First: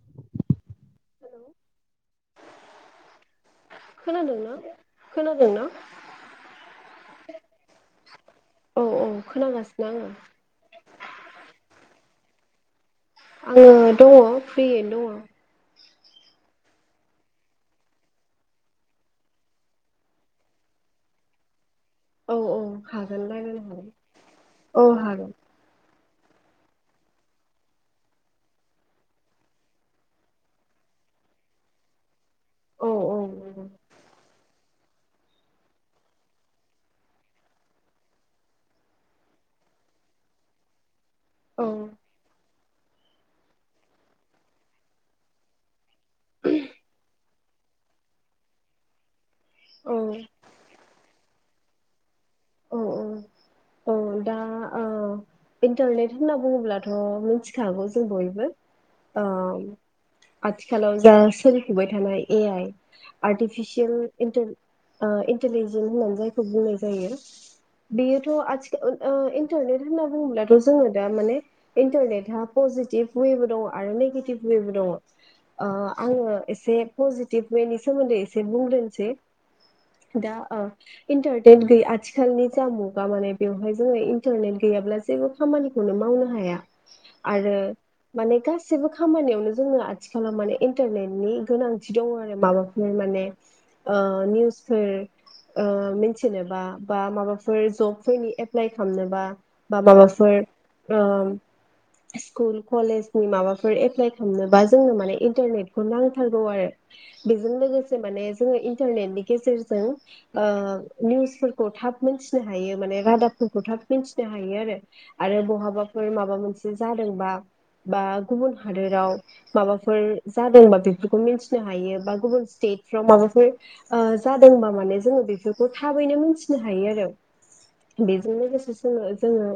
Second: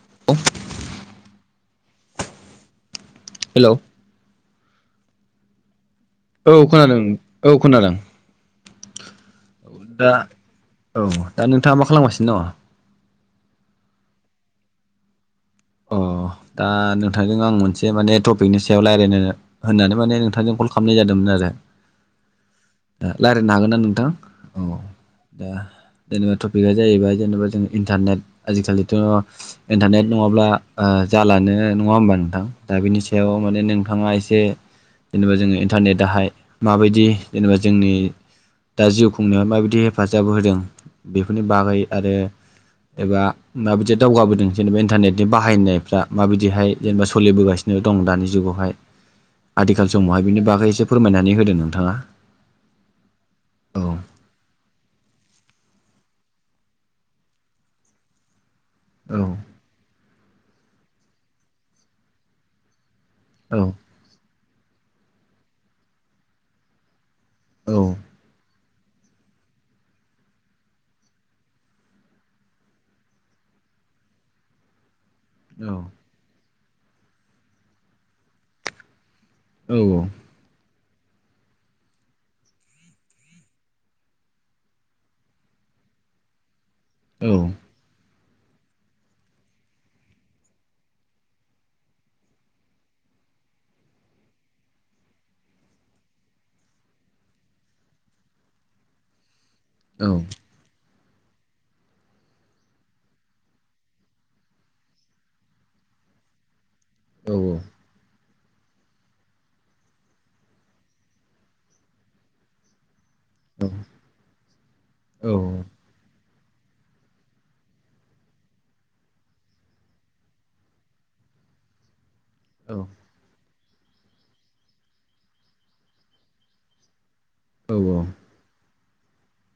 [unintelligible] Hello. खोनादों ना? खोनादों ना? औ खोनादों औ खोनादों। औ औ खोनागासिनो आङो। दा औ दा नोंथाङा मा खालामगासिनो दङ? आङो दङ फ्रियैनो दङ। अ दा नोंथांजों आं मोनसे माने टपिकनि सायाव रायज्लायनो होननानै माने नोंथांजों कल खालामनाय जादोंमोन आरो। औ औ दा हागोन रायज्लायनो रायलायनो हागोन ना नोंथां? औ हागोन दा जेनेबा टपिकआ जाहैबाय जेनेबा जों इन्टारनेट आजिखालिथ' इन्टारनेट नङाब्ला ओ जालानो नङा होमबा नोंथां दा औ बेनि सायाव माने हागोन नोंथाङा एसे जेनेबा जोङो इन्टारनेटाहाय माबायदि जेनेबा जोंनि दा जिउ खुंनायाव माबायदि हेफाजाब होदों बेफोरनि औ बागै आरो एबा माबायदि दावगाबोदों जेनेबा इन्टारनेट बाहायनायफ्रा माबायदिहाय जेनेबा सोलिबोगासिनो दं दानि जुगावहाय। आथिखाल औ समावहाय बिनि बागैसे फोरमायनानै होदों नोंथाङा। औ औ औ। दा औ इन्टारनेट होनना बुङोब्लाथ' मिथिखागौ जों बयबो। औ अ आथिखालाव जा सोलिफुबाय थानाय ए आइ औ आर्टिफिसियेल इन्टार ओ इन्टारलेजन होनना जायखौ बुंनाय जायो। औ बेयोथ' आथिखाल ओ इन्टारनेट होनना बुङोब्लाथ' जोङो दा माने इन्टारनेटआ पजिटिभ वेबो दङ आरो नेगेटिभ वेबो दङ। ओ औ आङो एसे पजिटिभ वेनि सोमोन्दै एसे बुंग्रोनोसै। औ औ। दा ओ [unintelligible] आथिखालनि जा मुगा माने बेवहाय जोङो इन्टारनेट गैयाब्ला जेबो खामानिखौनो मावनो हाया। औ आरो माने गासैबो खामानियावनो जोंङो आथिखालाव माने इन्टारनेटनि गोनांथि दङ आरो माबाफ फोर माने ओ निउसफोर ओ मिन्थिनोबा बा माबाफोर जबफोरनि एप्लाइ खालामनोबा बा औ माबाफोर ओ स्कुल कलेज नि माबाफोर एप्लाइ खालामनोबा जोंनो माने इन्टारनेटखौ नांथारगौ आरो। औ बेजों लोगोसे माने जोङो इन्टारनेटनि गेजेरजों ओ निउसफोर खौ थाब मोनथिनो हायो माने रादाब फोरखौ थाब मिन्थिनो हायो आरो आरो औ बहाबाफोर माबा मोनसे जादोंबा बा गुबुन हादोराव माबाफोर जादोंबा बेफोरखौ मिथिनो हायो बा गुबुन स्टेटफ्राव माबाफोर ओ जादोंबा माने जोङो बेफोरखौ थाबैनो मिथिनो हायो आरो। बेजोंनो लोगोसे जोङो जोङो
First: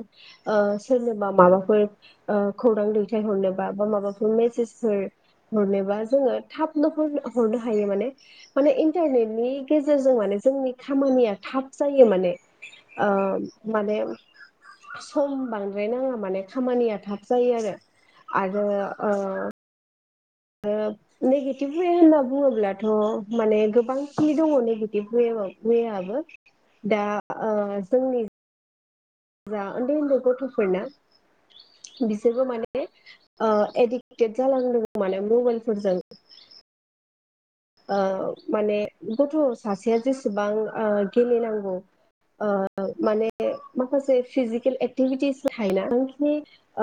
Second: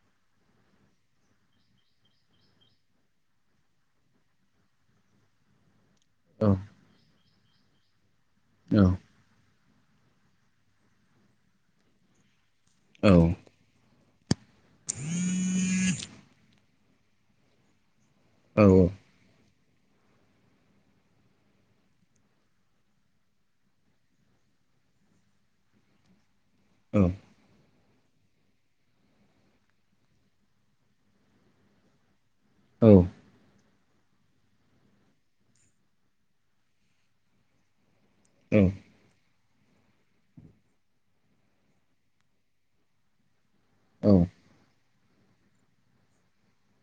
ओ सोरनोबा माबाफोर ओ खौरां दैथायहरनोबा बा माबाफोर मेसेजफोर हरनोबा जोङो थाबनो हरनो हरनो हायो माने माने इन्टारनेटनि गेजेरजों माने जोंनि खामानिया थाब जायो माने ओ माने सम बांद्राय नाङा माने खामानिया थाब जायो आरो आरो ओ ओ नेगेटिभ वे होनना बुङोब्लाथ' माने गोबांखिनि दङ नेगेटिभ वे वेआबो। दा ओ जोंनि जा उन्दै उन्दै गथ'फोरना बिसोरबो माने औ। ओ एडिक्टेद जालांदों माने मबाइलफोरजों। ओ माने गथ' सासेया जेसेबां ओ गेलेनांगौ ओ माने माखासे फिजिकेल एक्टिभिटिस थायोना बांखिनि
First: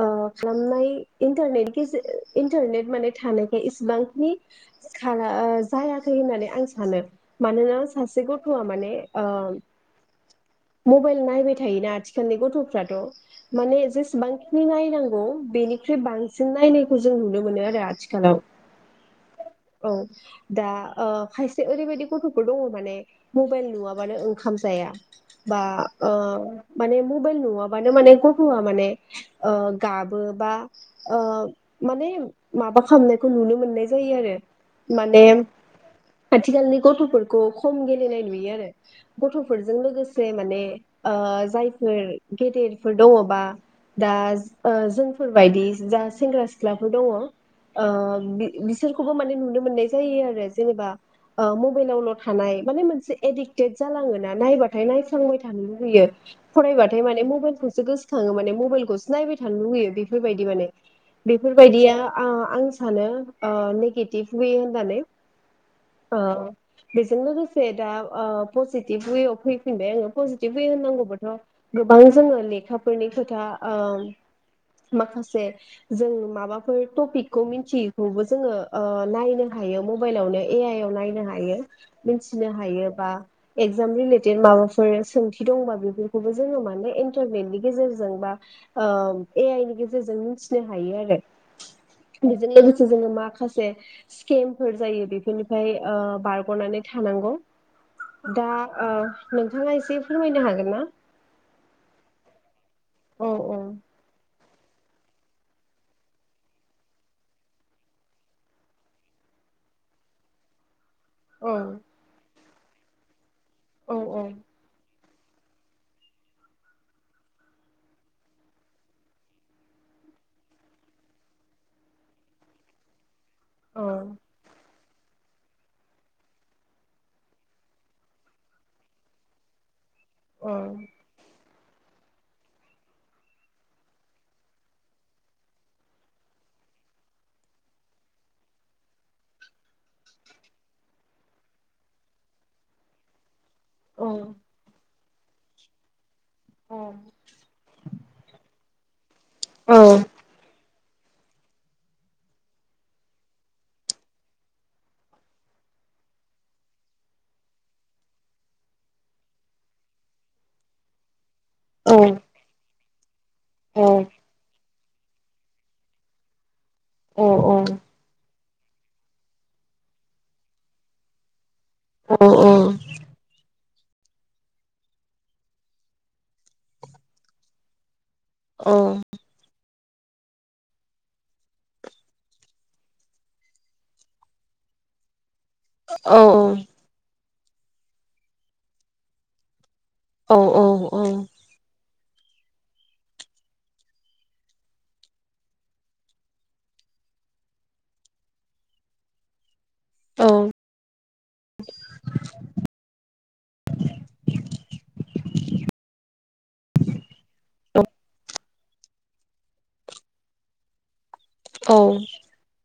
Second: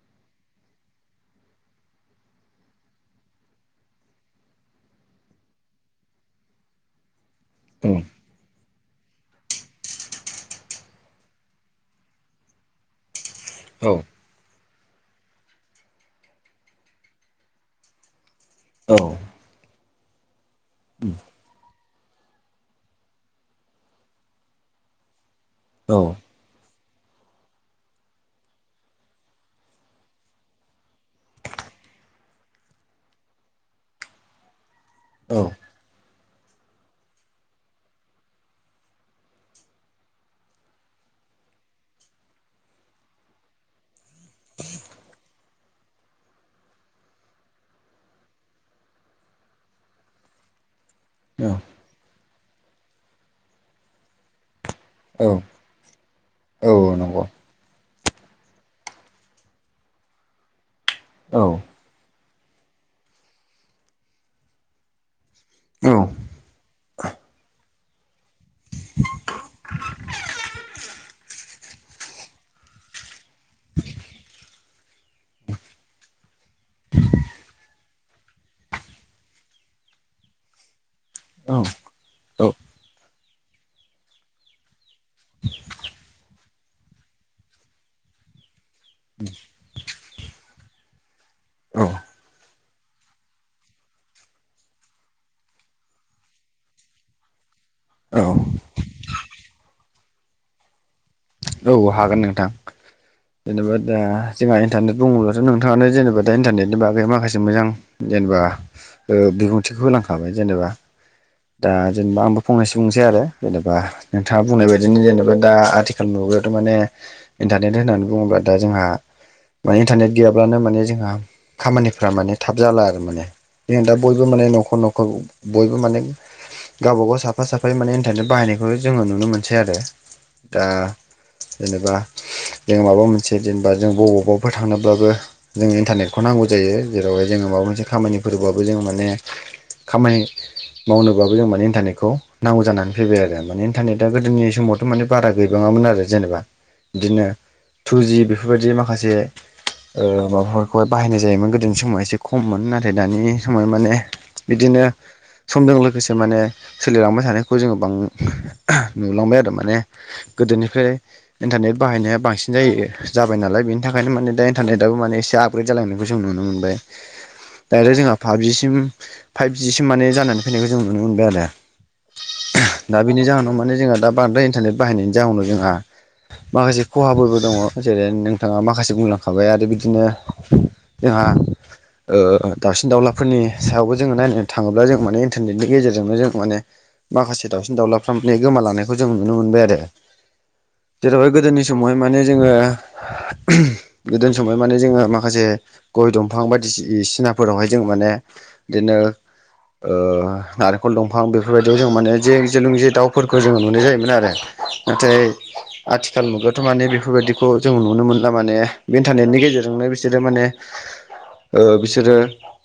ओ खालामनाय इन्टारनेट गेजे इन्टारनेट माने थानायखाय इसेबांखिनि खाला ओ जायाखै होननानै आं सानो मानोना सासे गथ थ'आ माने ओ मबाइल नायबाय थायोना आथिखालनि गथ'फ्राथ' माने जेसेबां खिनि नायनांगौ बेनिख्रुइ बांसिन नायनायखौ जों नुनो मोनो आरो आथिखालाव। औ। औ दा ओ खायसे ओरैबायदि गथ' थ'फोर दङ माने मबाइल नुवाबानो ओंखाम जाया बा ओ माने मबाइल नुवाबानो माने गथ'आ माने ओ गाबो बा ओ माने माबा खालामनायखौ नुनो मोननाय जायो आरो माने आथिखालनि गथ'फोरखौ खम गेलेनाय नुयो आरो। गथ'फोरजों लोगोसे माने ओ जायफोर गेदेरफोर दङबा दा ओ जोंफोरबायदि जा सेंग्रा सिख्ला सिख्लाफोर दङ ओ बिसोरखौबो माने नुनो मोननाय जायो आरो जेनेबा ओ मबाइलावल' थानाय माने मोनसे एडिक्टेड जालाङोना नायबा बाथाय औ औ नायफ्लाबाय थानो लुगैयो औ फरायबाथाय माने नंगौ मबाइखौसो गोसो खाङो माने मबाइलखौसो थानो लुुबैयो बेफोरबायदि औ बेफोरबायदिया आ आं सानो नेगेटिभलै होननानै। औ ओ बेजों लोगोसे दा ओ पजिटिभ फैफिनबाय आङो पजिटिभ उे होननांगौबाथ' गोबां जोङो लेखाफोरनि खोथा ओम माखासे जों माबाफोर टपिकखौ मिथियैखौबो जोङो ओ नायनो हायो। मबाइल आवनो ए आइ याव नायनो औ हायो औ मिनथिनो हायो बा इगजाम रिलेटेट माबा फोर सोंथि दंबा बेफोरखौबो जोङो माने इन्टारनेटनि गेजेरजों बा ओ ए आइ नि गेजेरजों मिथिनो हायो आरो औ बिजों लोगोसे जोङो माखासे स्केमफोर जायो बेफोरनिफ्राय ओ बारग'नानै थानांग'। दा औ ओ नोंथाङा एसे फोरमायनो हागोन ना? औ हागोन नोंथां औ औ जेनेबा दा जोंहा इन्टारनेट बुङोब्लाथ' नोंथाङानो जेनेबा दा इन्टारनेटनि बागै माखासे मोजां जेनेबा ओ बिबुंथिखौ होलांखाबाय जेनेबा औ दा जेनेबा आंबो फंनैसो बुंनोसै आरो जेनेबा औ नोंथाङा बुंनाय बाय बिदिनो जेनेबा दा आथिखाल मुगायावथ' माने इन्टारनेट होननानै बुङोब्ला दा जोंहा माने इन्टारनेट गैयाब्लानो माने जोंहा खामानिफ्रा माने थाब जाला आरो माने जों औ दा बयबो माने न'खर न'खर बयबो माने गावबा गाव साफा साफायै माने इन्टारनेट बाहायनायखौ जोङो नुनो मोनसै आरो। औ दा जेनेबा जों माबा मोनसे जेनेबा जों बबावबाफोर थांनोब्लाबो जोङो इन्टारनेटखौ नांगौ जायो जेरावहाय जोङो माबा मोनसे खामानिफोरबाबो जोङो माने खामानि मावनोबाबो जों माने इन्टारनेटखौ नांगौ जानानै फैबाय आरो माने इन्टारनेटआ औ गोदोनि समावथ' माने बारा गैबाङामोन आरो जेनेबा। बिदिनो टुजि बेफोरबायदि माखासे औ ओ माबाफोर खौहाय बाहायनाय जायोमोन गोदोनि समाव एसे खममोन नाथाय दानि समाव माने बिदिनो समजों लोगोसे माने सोलिलांबाय थानायखौ जोङो बां नुलांबाय आरो माने गोदोनिफ्राय इन्टारनेट बाहायनाया बांसिन जायो जाबाय नालाय बेनि थाखायनो माने दा इन्टारनेट दाबो माने एसे आपग्रेद जालांनायखौ जों नुनो मोनबाय। अ अ दडाइरेक्ट जोंहा फाबजिसिम फाइभजिसिम माने जानानै फैनायखौ नुनो मोनबाय आरो। औ दा बेनि जाहोनाव माने जोंहा दा बांद्राय इन्टारनेट बाहायनायनि जाहोनाव जोंहा माखासे खहाफोरबो दङ' जेरै नोंथाङा औ माखासे बुंलांखा खाबाय आरो बिदिनो जोंहा ओ दाउसिन दाउलाफोरनि सायावबो जोङो नायनो थाङोब्ला जों माने इन्टारनेटनि गेजेरजोंनो जों माने माखासे दाउसिन दाउलाफ्रा माने गोमालानायखौ जों नुनो मोनबाय आरो। औ औ जेरावहाय गोदोनि समावहाय माने जोङो गोदोनि समावहाय माने जोङो माखासे गय दंफां बायदिसिसिनाफोरावहाय जों माने बिदिनो ओ नारेंखल दंफां बेफोरबायदियाव जों माने जे जोलों जे दाउफोरखौ जोङो नुनाय जायोमोन आरो नाथाय आथिखाल मुगायावाथ' माने बेफोरबायदिखौ जों नुनो मोनला माने इन्टारनेटनि गेजेरजोंनो बिसोरो माने [inaudible] ओ बिसोरो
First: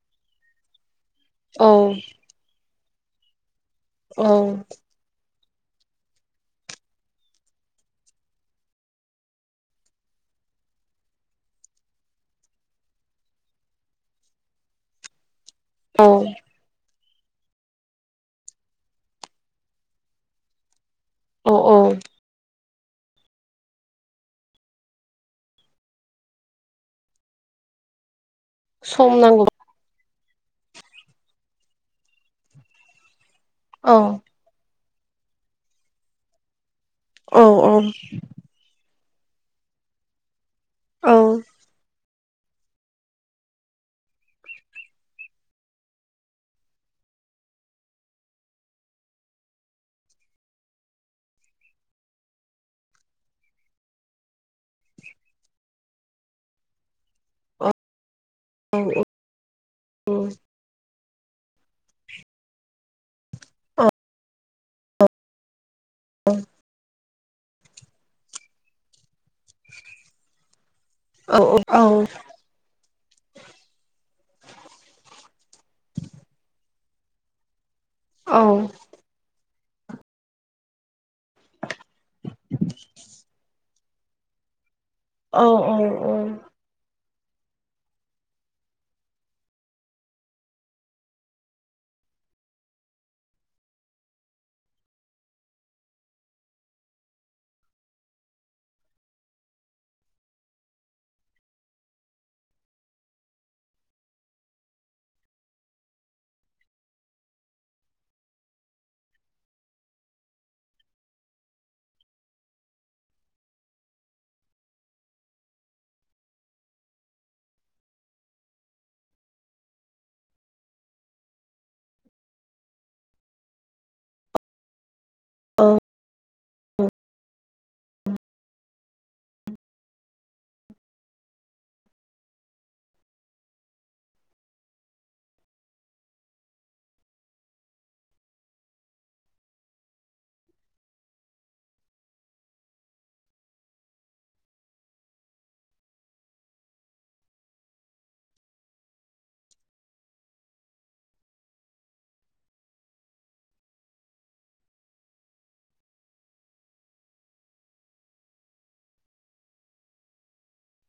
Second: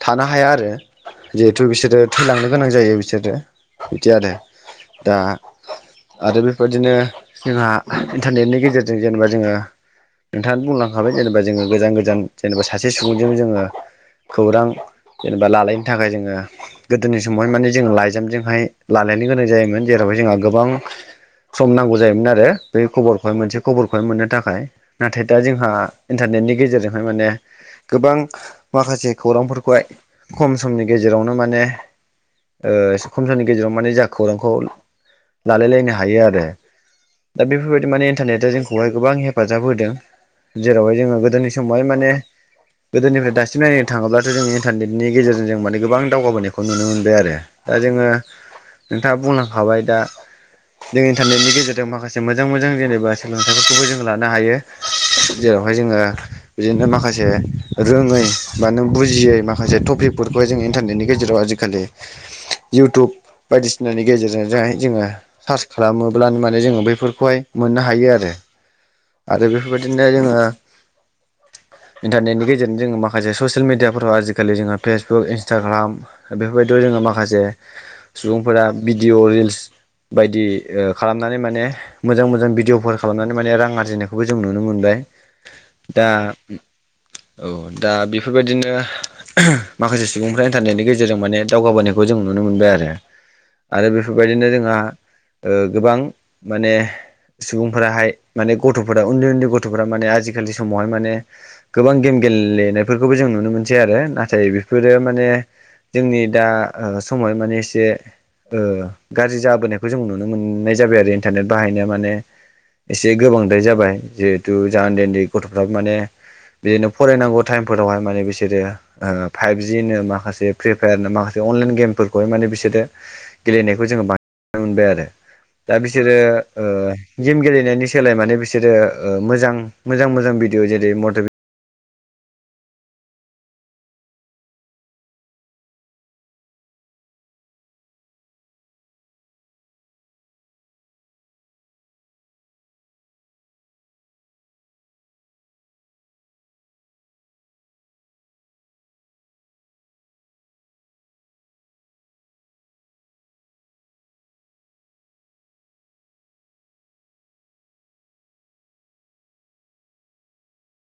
थानो हाया आरो जिहेथु बिसोरो थैलांनो गोनां जायो बिसोरो। बिदि आरो दा आरो बेफोरबायदिनो जोंहा इन्टारनेटनि गेजेरजों जेनेबा जोङो नोंथाङानो बुंलांखाबाय जेनेबा जोङो गोजान गोजान जेनेबा सासे सुबुंजों जोङो खौरां जेनेबा लालायनो औ थाखाय जोङो गोदोनि समावहाय माने जों लाइजामजोंहाय लालायनो गोनां जायोमोन जेरावहाय जोंहा गोबां औ सम औ नांगौ जायोमोन आरो बै खबरखौहाय मोनसे खबरखौहाय मोननो थाखाय। नाथाय दा जोंहा इन्टारनेटनि गेजेरजोंहाय माने गोबां माखासे सम नांगौ खौरांफोरखौहाय खम समनि गेजेरावनो माने ओ इसे खम समनि गेजेराव माने औ जा खौरांखौ लालायलायनो हायो आरो। औ दा औ बेफोरबायदि माने इन्टनेटआ जों बेखौहाय गोबां हेफाजाब होदों जेरावहाय जोङो गोदोनि समावहाय माने गोदोनिफ्राय दासिम नायनो थाङोब्लाथ' जोंनि इन्टारनेटनि गेजेरजों जों माने गोबां दावगाबोनायखौ नुनो मोनबाय आरो। दा जोङो नोंथाङा बुंलांखाबाय दा जों इन्टारनेटनि गेजेरजों जों माखासे मोजां मोजां जेनेबा सोलोंथाइफोरखौबो जों लानो हायो जेरावहाय जोङो बिदिनो माखासे जे रोङै बा नों बुजियै माखासे टपिकफोरखौहाय जों इन्टारनेटनि गेजेराव आजिखालि इउटुब बायदिसिनानि गेजेरजों जाय जोङो सार्च खालामो माने जोङो बेफोरखौहाय मोननो हायो आरो। आरो बेफोरबायदिनो जोङो औ औ इन्टारनेटनि गेजेरजों जोङो मा माखासे ससियेल मिडियाफोराव आजिखालि जोङो फेसबुक इन्सटाग्राम बेफोरबायदियाव जोङो माखासे औ सुबुंफोरा भिडिअ, रिल्स बायदि ओ खालामनानै माने मोजां मोजां भिडिअफोर खालामनानै माने रां आरजिनायखौबो जों नुनो मोनबाय औ दा औ औ दा बेफोरबायदिनो माखासे सुबुंफ्रा इन्टारनेटनि गेजेरजों माने दावगाबोनायखौ जों नुनो मोनबाय आरो। आरो बेफोरबायदिनो जोंहा ओ गोबां माने सुबुंफोराहाय माने गथ'फोरा उन्दै उन्दै गथ'फोरा माने आजिखालि समावहाय माने गोबां गेम गेलेनायफोरखौबो जों नुनो मोनसै आरो नाथाय बेफोरो माने जोंनि दा समावहाय माने एसे ओ गाज्रि जाबोनायखौ जों नुनो मोननाय जाबाय आरो इन्टारनेट बाहायनायाव माने एसे गोबांद्राय जाबाय जिहेथु जोंहा उन्दै उन्दै गथ'फ्राबो माने बिदिनो फरायनांगौ टाइमफोरावहाय माने बिसोरो फाइभजिनो माखासे फ्रि फायारनो माखासे अनलाइन गेमफोरखौहाय माने बिसोरो गेलेनायखौ जोङो बांसिन नुनो मोनबाय आरो। औ दा बिसोरो ओ गेम गेलेनायनि सोलाय माने बिसोर बिसोरो ओ मोजां मोजां मोजां भिडिअ जेरै मट